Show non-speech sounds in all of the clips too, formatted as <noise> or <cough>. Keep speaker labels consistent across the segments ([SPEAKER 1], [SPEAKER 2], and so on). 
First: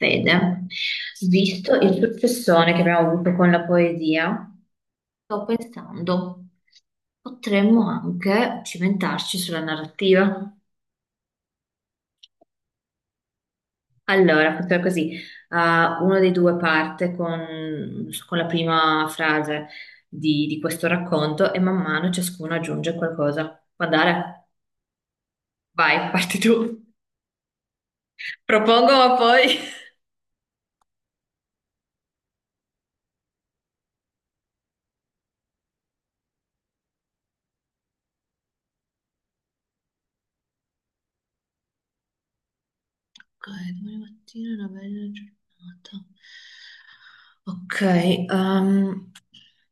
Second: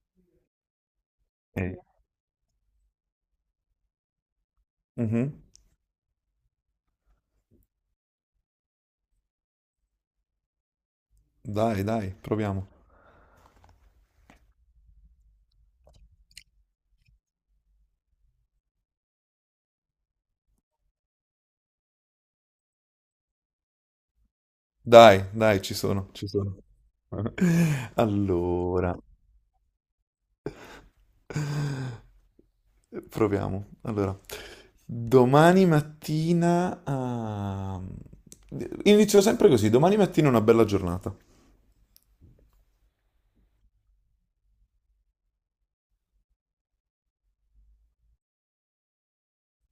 [SPEAKER 1] Fede, visto
[SPEAKER 2] Eh,
[SPEAKER 1] il successone che abbiamo avuto con la poesia,
[SPEAKER 2] mhm.
[SPEAKER 1] sto pensando, potremmo anche cimentarci sulla narrativa.
[SPEAKER 2] Dai, dai, proviamo.
[SPEAKER 1] Allora, facciamo così, uno dei due parte con la prima frase di questo racconto e man mano ciascuno aggiunge qualcosa. Può andare?
[SPEAKER 2] Dai, dai, ci
[SPEAKER 1] Vai,
[SPEAKER 2] sono, ci
[SPEAKER 1] parti tu.
[SPEAKER 2] sono. <laughs>
[SPEAKER 1] Propongo,
[SPEAKER 2] Allora,
[SPEAKER 1] ma poi...
[SPEAKER 2] proviamo. Allora, domani mattina... ah, Inizio sempre così, domani mattina è una bella giornata.
[SPEAKER 1] Ok, domani mattina è una bella giornata. Ok, ehm,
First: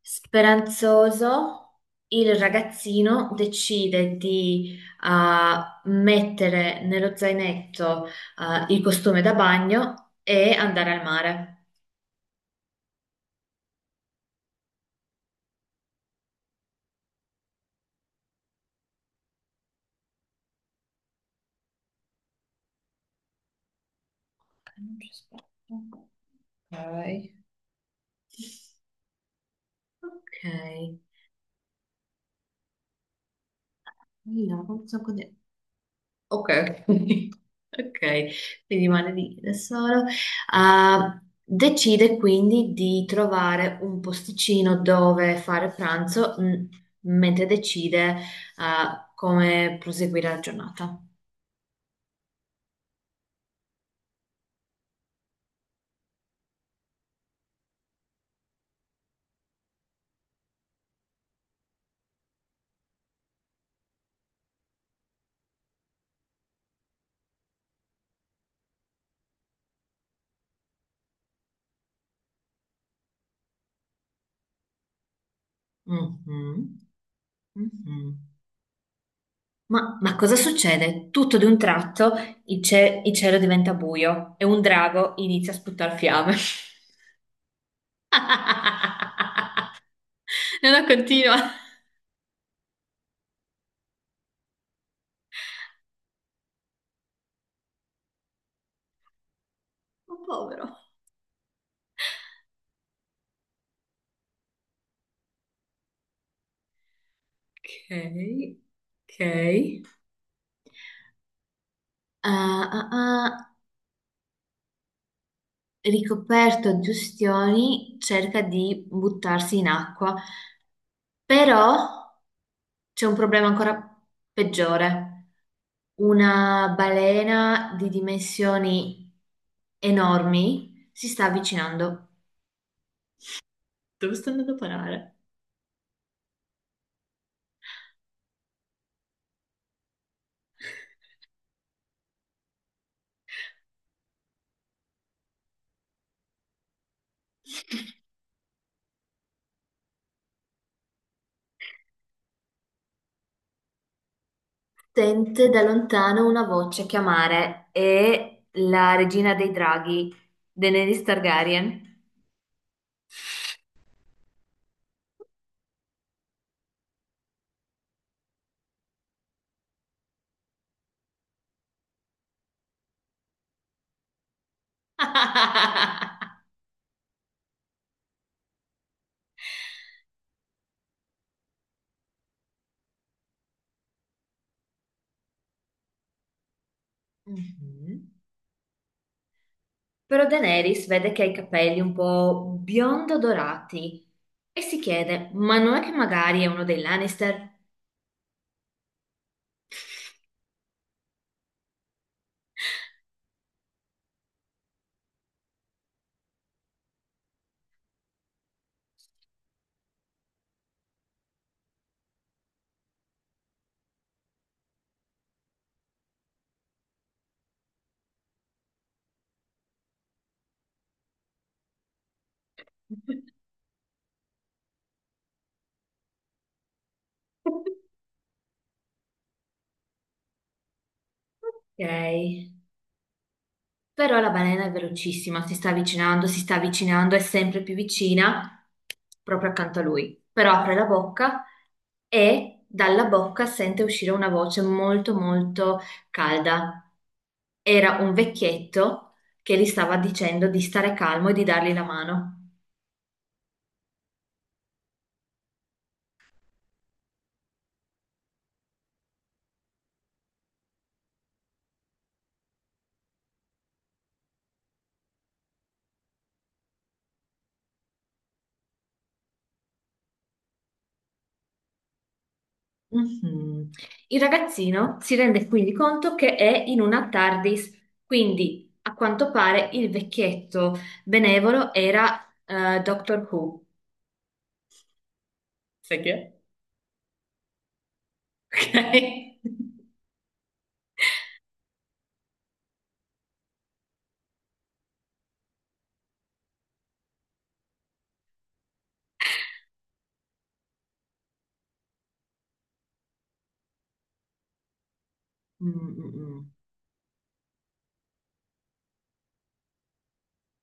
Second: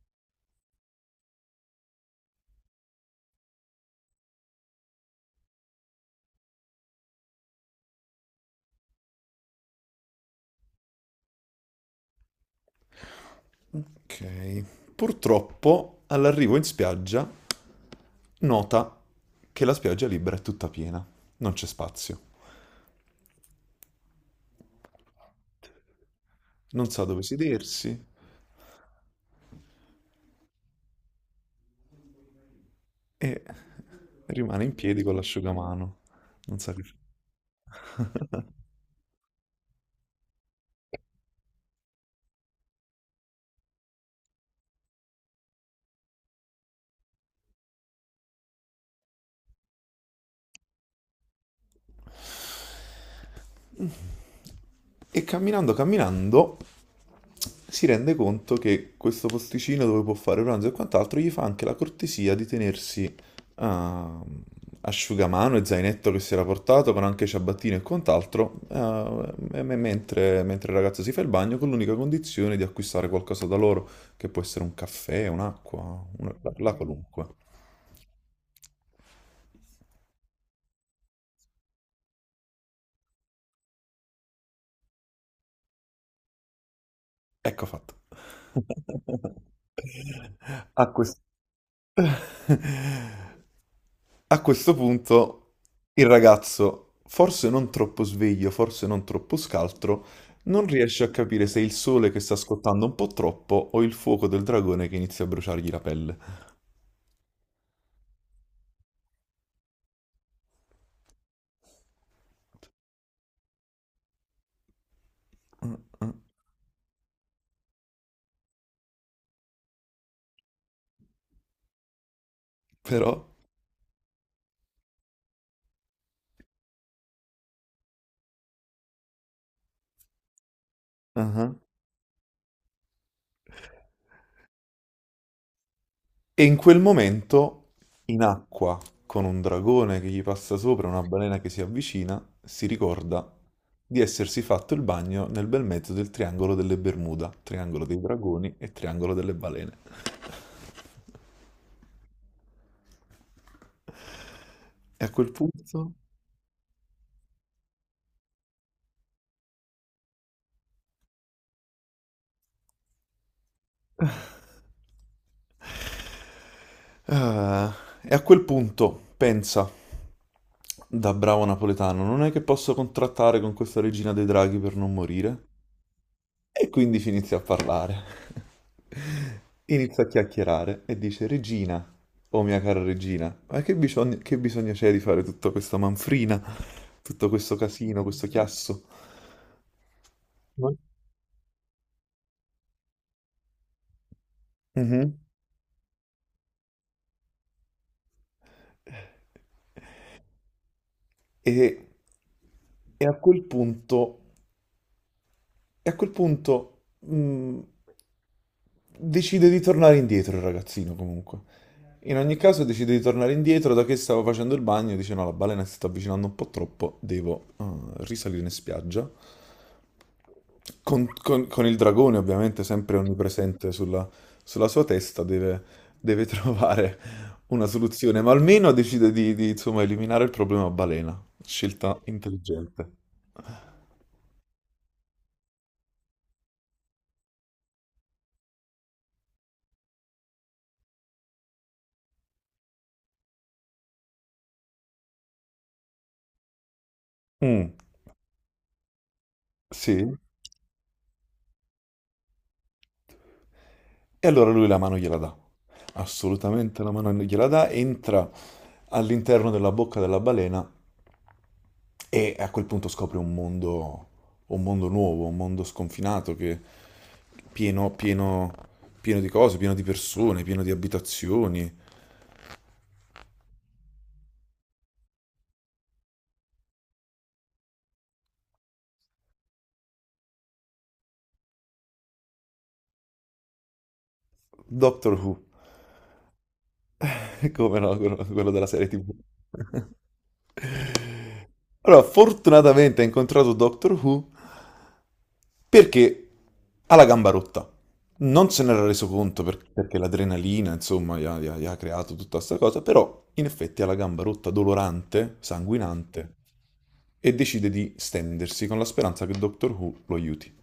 [SPEAKER 1] speranzoso, il ragazzino decide di mettere nello zainetto il costume da bagno e andare al mare.
[SPEAKER 2] Ok. Purtroppo, all'arrivo in spiaggia, nota che la spiaggia libera è tutta piena, non c'è spazio.
[SPEAKER 1] Non ci aspetto.
[SPEAKER 2] Non sa dove
[SPEAKER 1] Ok.
[SPEAKER 2] sedersi
[SPEAKER 1] Ok.
[SPEAKER 2] e
[SPEAKER 1] Io,
[SPEAKER 2] rimane in
[SPEAKER 1] non so
[SPEAKER 2] piedi con l'asciugamano.
[SPEAKER 1] Ok,
[SPEAKER 2] Non sa che fa.
[SPEAKER 1] <laughs> ok, quindi rimane lì da solo. Decide quindi di trovare un posticino dove fare pranzo, mentre decide, come proseguire la giornata.
[SPEAKER 2] E camminando, camminando, si rende conto che questo posticino dove può fare pranzo e quant'altro gli fa anche la cortesia di tenersi ah, asciugamano e zainetto che si era portato, con anche ciabattino e quant'altro, mentre il ragazzo si fa il bagno, con l'unica condizione di acquistare qualcosa da loro, che può essere un caffè, un'acqua, la
[SPEAKER 1] Mhm,
[SPEAKER 2] qualunque.
[SPEAKER 1] mhm. Ma cosa succede? Tutto di un tratto il cielo diventa buio e un drago inizia a sputare fiamme.
[SPEAKER 2] Ecco fatto. <laughs>
[SPEAKER 1] <laughs> No, no,
[SPEAKER 2] A questo.
[SPEAKER 1] continua.
[SPEAKER 2] <laughs> A questo punto il ragazzo, forse non troppo sveglio, forse non troppo scaltro,
[SPEAKER 1] Oh,
[SPEAKER 2] non
[SPEAKER 1] povero.
[SPEAKER 2] riesce a capire se è il sole che sta scottando un po' troppo o il fuoco del dragone che inizia a bruciargli la pelle.
[SPEAKER 1] Ok, ok. Ah, ah, ah,
[SPEAKER 2] Mm. Mm.
[SPEAKER 1] ricoperto di ustioni, cerca di buttarsi in acqua, però c'è
[SPEAKER 2] Però.
[SPEAKER 1] un problema ancora peggiore. Una balena di dimensioni enormi si sta
[SPEAKER 2] Mhm.
[SPEAKER 1] avvicinando. Dove sto andando a parare?
[SPEAKER 2] E in quel momento, in acqua, con un dragone che gli passa sopra, una balena che si avvicina, si ricorda di essersi fatto il bagno nel bel mezzo del triangolo delle Bermuda, triangolo dei dragoni e triangolo delle balene. E a quel
[SPEAKER 1] Sente da
[SPEAKER 2] punto...
[SPEAKER 1] lontano una voce chiamare è la regina dei draghi, Daenerys Targaryen.
[SPEAKER 2] Ah, e a quel punto, pensa, da bravo napoletano, non è che posso contrattare con questa regina dei draghi per non morire?
[SPEAKER 1] <laughs>
[SPEAKER 2] E quindi inizia a parlare. <laughs> Inizia a chiacchierare e dice, Regina, oh mia cara regina, ma che bisogno c'è di fare tutta questa manfrina, tutto questo casino,
[SPEAKER 1] Mhm.
[SPEAKER 2] questo chiasso?
[SPEAKER 1] Però
[SPEAKER 2] No?
[SPEAKER 1] Daenerys vede che ha i capelli un po' biondo dorati e si
[SPEAKER 2] Mhm.
[SPEAKER 1] chiede, ma non è che magari è uno dei Lannister?
[SPEAKER 2] E, e a quel punto, e a quel punto decide di tornare indietro il ragazzino comunque. In ogni caso decide di tornare indietro, da che stavo facendo il bagno, dice no, la balena si sta avvicinando un po' troppo, devo risalire in spiaggia. Con il dragone ovviamente sempre
[SPEAKER 1] <laughs>
[SPEAKER 2] onnipresente sulla sua testa, deve <laughs> trovare una soluzione, ma almeno decide di, insomma, eliminare il problema balena. Scelta
[SPEAKER 1] Ok.
[SPEAKER 2] intelligente.
[SPEAKER 1] Però la balena è velocissima, si sta avvicinando, è sempre più vicina, proprio accanto a lui. Però apre la bocca e dalla bocca sente uscire una voce molto molto calda.
[SPEAKER 2] Mm,
[SPEAKER 1] Era un vecchietto che gli stava
[SPEAKER 2] sì.
[SPEAKER 1] dicendo di stare calmo e di dargli la mano.
[SPEAKER 2] E allora lui la mano gliela dà. Assolutamente la mano gliela dà, entra all'interno della bocca della balena e a quel punto scopre un mondo nuovo, un mondo sconfinato che pieno, pieno, pieno di cose, pieno di persone, pieno di abitazioni.
[SPEAKER 1] Mhm. Il ragazzino si rende quindi conto che è in una TARDIS, quindi a quanto pare il vecchietto benevolo era Doctor Who.
[SPEAKER 2] Doctor Who,
[SPEAKER 1] Sai chi è?
[SPEAKER 2] <laughs> come no, quello della
[SPEAKER 1] Ok?
[SPEAKER 2] serie
[SPEAKER 1] <laughs>
[SPEAKER 2] TV. <laughs> Allora, fortunatamente ha incontrato Doctor Who perché ha la gamba rotta. Non se n'era reso conto perché l'adrenalina, insomma, gli ha creato tutta questa cosa, però in effetti ha la gamba rotta, dolorante,
[SPEAKER 1] Mm, mm,
[SPEAKER 2] sanguinante,
[SPEAKER 1] mm.
[SPEAKER 2] e decide di stendersi con la speranza che Doctor Who lo aiuti.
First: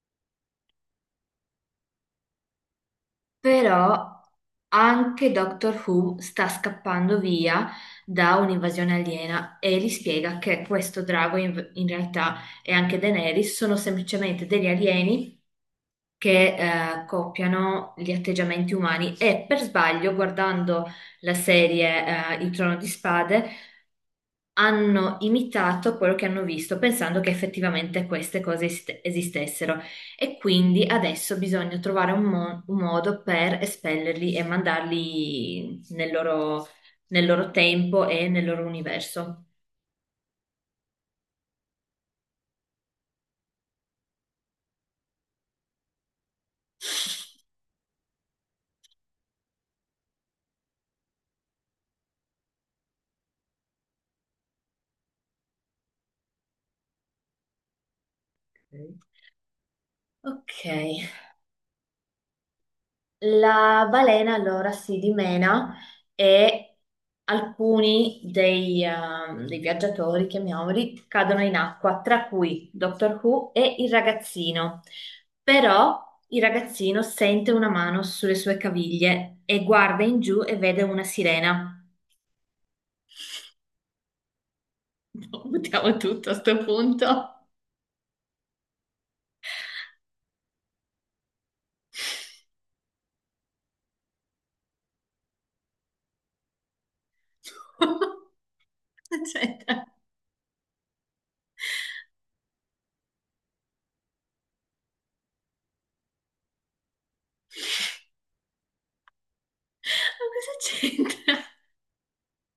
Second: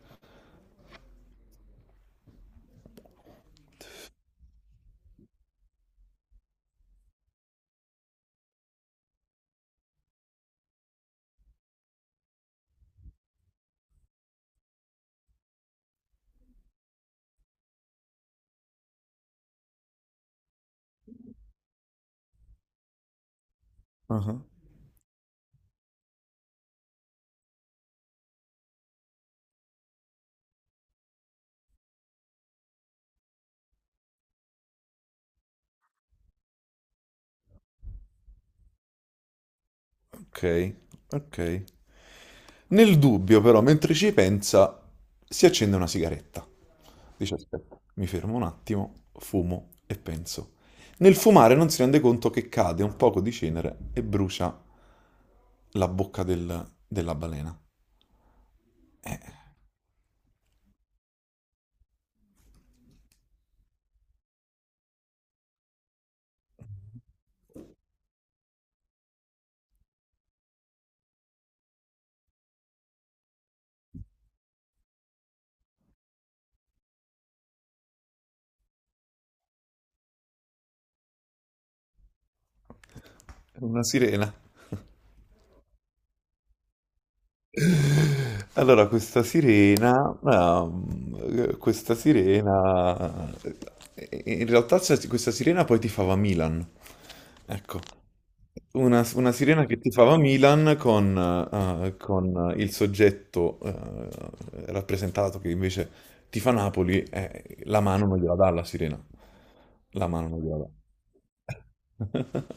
[SPEAKER 1] Però anche Doctor Who sta scappando via da un'invasione aliena e gli spiega che questo drago in realtà e anche Daenerys sono semplicemente degli alieni che copiano gli atteggiamenti umani e per sbaglio, guardando la serie Il Trono di Spade,
[SPEAKER 2] Ah,
[SPEAKER 1] hanno imitato quello che hanno visto, pensando che effettivamente queste cose esistessero. E quindi adesso bisogna trovare un modo per espellerli e mandarli nel loro tempo e nel loro universo.
[SPEAKER 2] ok, ok. Nel dubbio, però, mentre ci pensa, si accende una sigaretta. Dice, aspetta, mi fermo un attimo, fumo e penso. Nel fumare non si rende conto che cade un poco di cenere e brucia la bocca della balena.
[SPEAKER 1] Ok, la balena allora si dimena e alcuni dei viaggiatori, chiamiamoli, cadono in acqua, tra cui Doctor Who e il ragazzino. Però il ragazzino sente una mano sulle sue caviglie e guarda in giù e vede una sirena.
[SPEAKER 2] È una sirena.
[SPEAKER 1] <laughs> Buttiamo tutto a sto punto.
[SPEAKER 2] Allora, questa sirena poi tifava Milan,
[SPEAKER 1] <laughs>
[SPEAKER 2] ecco, una,
[SPEAKER 1] Cosa
[SPEAKER 2] una sirena che
[SPEAKER 1] c'entra.
[SPEAKER 2] tifava Milan con il soggetto rappresentato che invece tifa Napoli, la mano non gliela dà alla sirena, la
[SPEAKER 1] Ma
[SPEAKER 2] mano non
[SPEAKER 1] cosa
[SPEAKER 2] gliela dà.
[SPEAKER 1] c'entra?
[SPEAKER 2] <laughs>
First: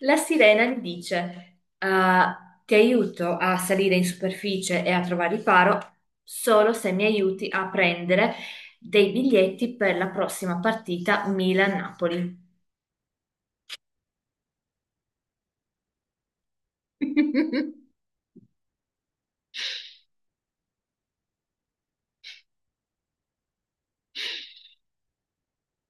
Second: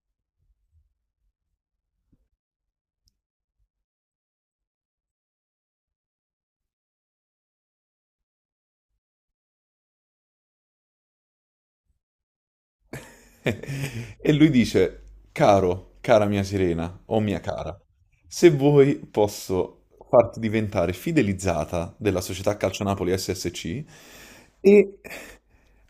[SPEAKER 1] La sirena gli dice, "Ah, ti aiuto a salire in superficie e a trovare riparo solo se mi aiuti a prendere dei biglietti per la prossima partita Milan-Napoli."
[SPEAKER 2] <laughs> E lui dice, cara mia sirena o mia cara,
[SPEAKER 1] <laughs>
[SPEAKER 2] se vuoi posso farti diventare fidelizzata della società Calcio Napoli SSC e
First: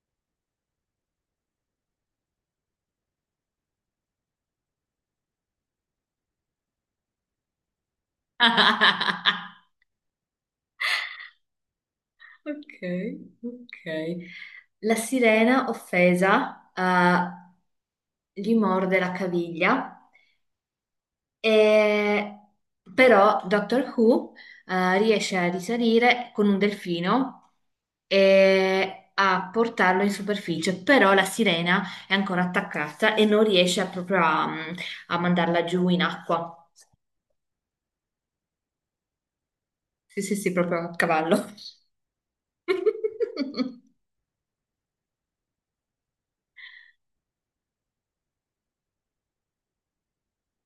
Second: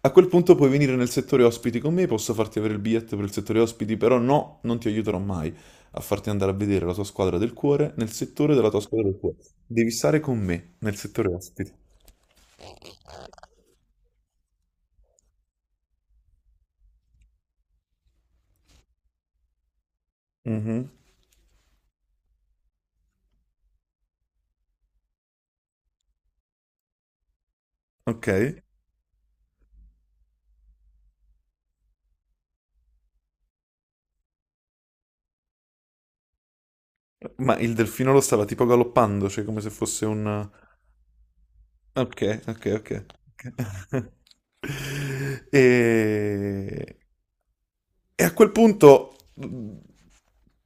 [SPEAKER 2] a quel punto puoi venire nel settore ospiti con me, posso farti avere il biglietto per il settore ospiti, però no, non ti aiuterò mai a farti andare a vedere la tua squadra del cuore nel settore della tua squadra del cuore. Devi stare con me nel settore ospiti.
[SPEAKER 1] Ok, ok. La sirena offesa, gli morde la caviglia.
[SPEAKER 2] Mhm.
[SPEAKER 1] E- Però Doctor Who riesce a risalire con un delfino
[SPEAKER 2] Ok.
[SPEAKER 1] e a portarlo in superficie, però la sirena è ancora attaccata e non riesce proprio a, a mandarla giù in acqua.
[SPEAKER 2] Ma il delfino lo stava tipo galoppando, cioè come se fosse
[SPEAKER 1] Sì, sì,
[SPEAKER 2] un?
[SPEAKER 1] sì, proprio a cavallo.
[SPEAKER 2] Ok, ok, ok. Ok.
[SPEAKER 1] <laughs>
[SPEAKER 2] <laughs> E... e a quel punto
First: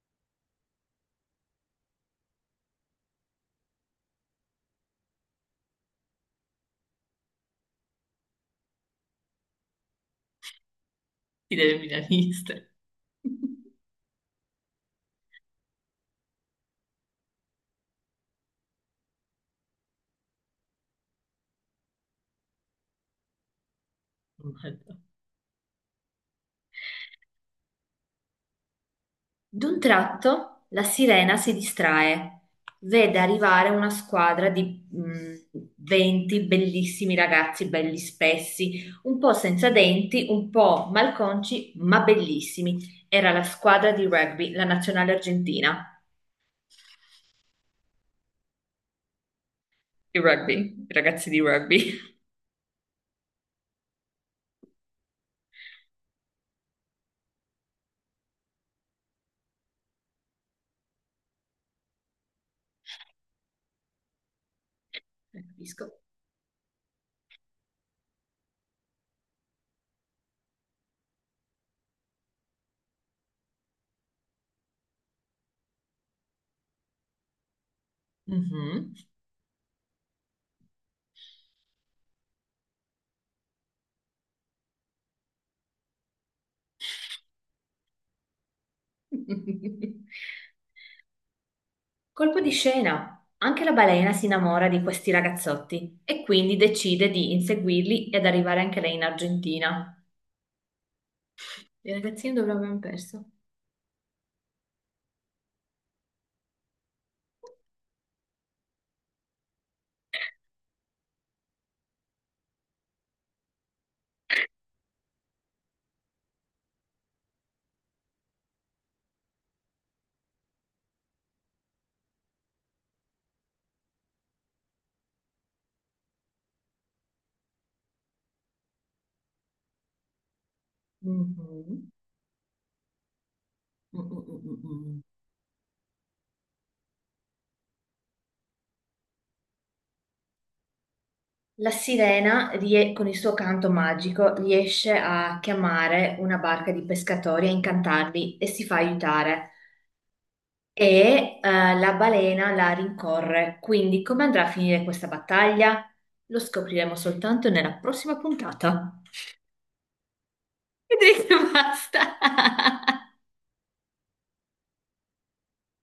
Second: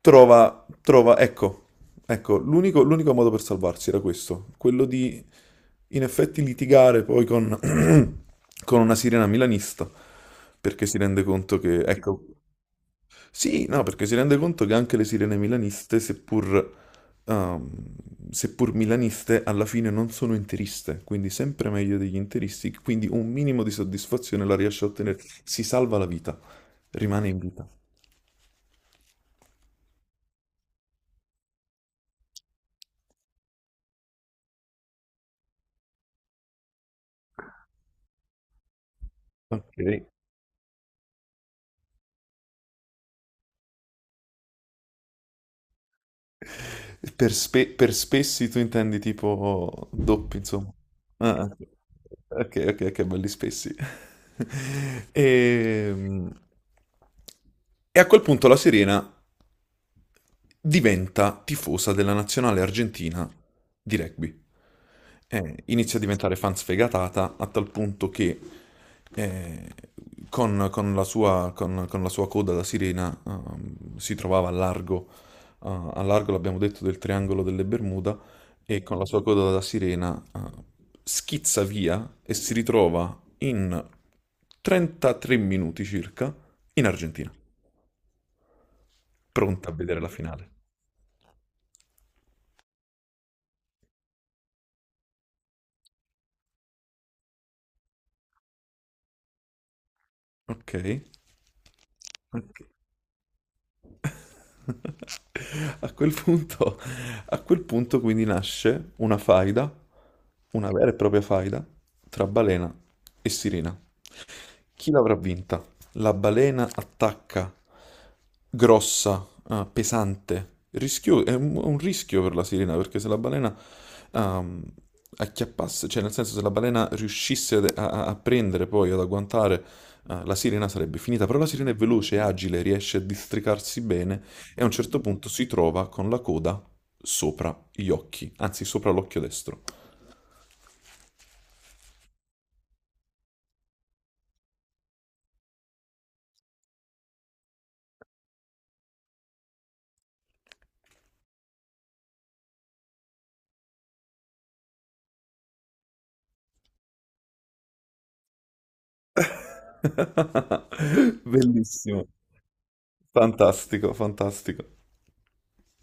[SPEAKER 2] ecco, ecco, l'unico modo per salvarsi era questo, quello di in effetti litigare poi <clears throat> con una sirena milanista, perché si rende conto
[SPEAKER 1] Idee
[SPEAKER 2] che, ecco,
[SPEAKER 1] milaniste. <laughs>
[SPEAKER 2] sì, no, perché si rende conto che anche le sirene milaniste, ehm, seppur milaniste, alla fine non sono interiste, quindi sempre meglio degli interisti, quindi un minimo di soddisfazione la riesce a
[SPEAKER 1] Madonna.
[SPEAKER 2] ottenere. Si salva la vita, rimane in vita.
[SPEAKER 1] D'un tratto la sirena si distrae, vede arrivare una squadra di mm, 20 bellissimi ragazzi, belli spessi, un po' senza
[SPEAKER 2] Ok.
[SPEAKER 1] denti, un po' malconci, ma bellissimi. Era la squadra di rugby, la nazionale argentina.
[SPEAKER 2] Per spessi tu intendi tipo
[SPEAKER 1] Di
[SPEAKER 2] doppi, insomma.
[SPEAKER 1] rugby, i ragazzi di
[SPEAKER 2] Ah, ah, sì.
[SPEAKER 1] rugby.
[SPEAKER 2] Ok, ok, ok, belli spessi. <laughs> Ehm, E a quel punto la Serena diventa tifosa della nazionale argentina di rugby,
[SPEAKER 1] Non capisco.
[SPEAKER 2] inizia a diventare fan sfegatata a tal punto che eh, con la sua coda da sirena si trovava a largo l'abbiamo detto, del triangolo delle Bermuda, e
[SPEAKER 1] Mhm.
[SPEAKER 2] con la sua coda da sirena schizza via e si ritrova in 33 minuti circa in Argentina, pronta a vedere
[SPEAKER 1] <laughs>
[SPEAKER 2] la finale.
[SPEAKER 1] Colpo di scena. Anche la balena si innamora di questi ragazzotti e quindi decide di inseguirli ed arrivare anche lei in Argentina.
[SPEAKER 2] Ok.
[SPEAKER 1] Le ragazzine dove
[SPEAKER 2] Ok.
[SPEAKER 1] l'abbiamo perso?
[SPEAKER 2] <laughs> A quel punto, a quel punto, quindi nasce una faida, una vera e propria faida tra balena e sirena. Chi l'avrà vinta? La balena attacca, grossa, pesante, è un rischio per la sirena perché se la balena ehm, acchiappasse, cioè nel senso se la balena riuscisse a prendere poi, ad agguantare, la sirena sarebbe finita, però la sirena è
[SPEAKER 1] Mhm.
[SPEAKER 2] veloce, è agile, riesce a districarsi
[SPEAKER 1] Mm,
[SPEAKER 2] bene
[SPEAKER 1] mm, mm,
[SPEAKER 2] e a un certo
[SPEAKER 1] mm.
[SPEAKER 2] punto si trova con la coda sopra gli occhi, anzi sopra l'occhio destro.
[SPEAKER 1] La sirena, con il suo canto magico, riesce a chiamare una barca di pescatori, a incantarli e si fa aiutare. E la balena la rincorre. Quindi, come andrà a finire questa battaglia? Lo scopriremo soltanto nella prossima puntata. <laughs>
[SPEAKER 2] <laughs>
[SPEAKER 1] Vedrete,
[SPEAKER 2] Bellissimo,
[SPEAKER 1] basta.
[SPEAKER 2] fantastico, fantastico.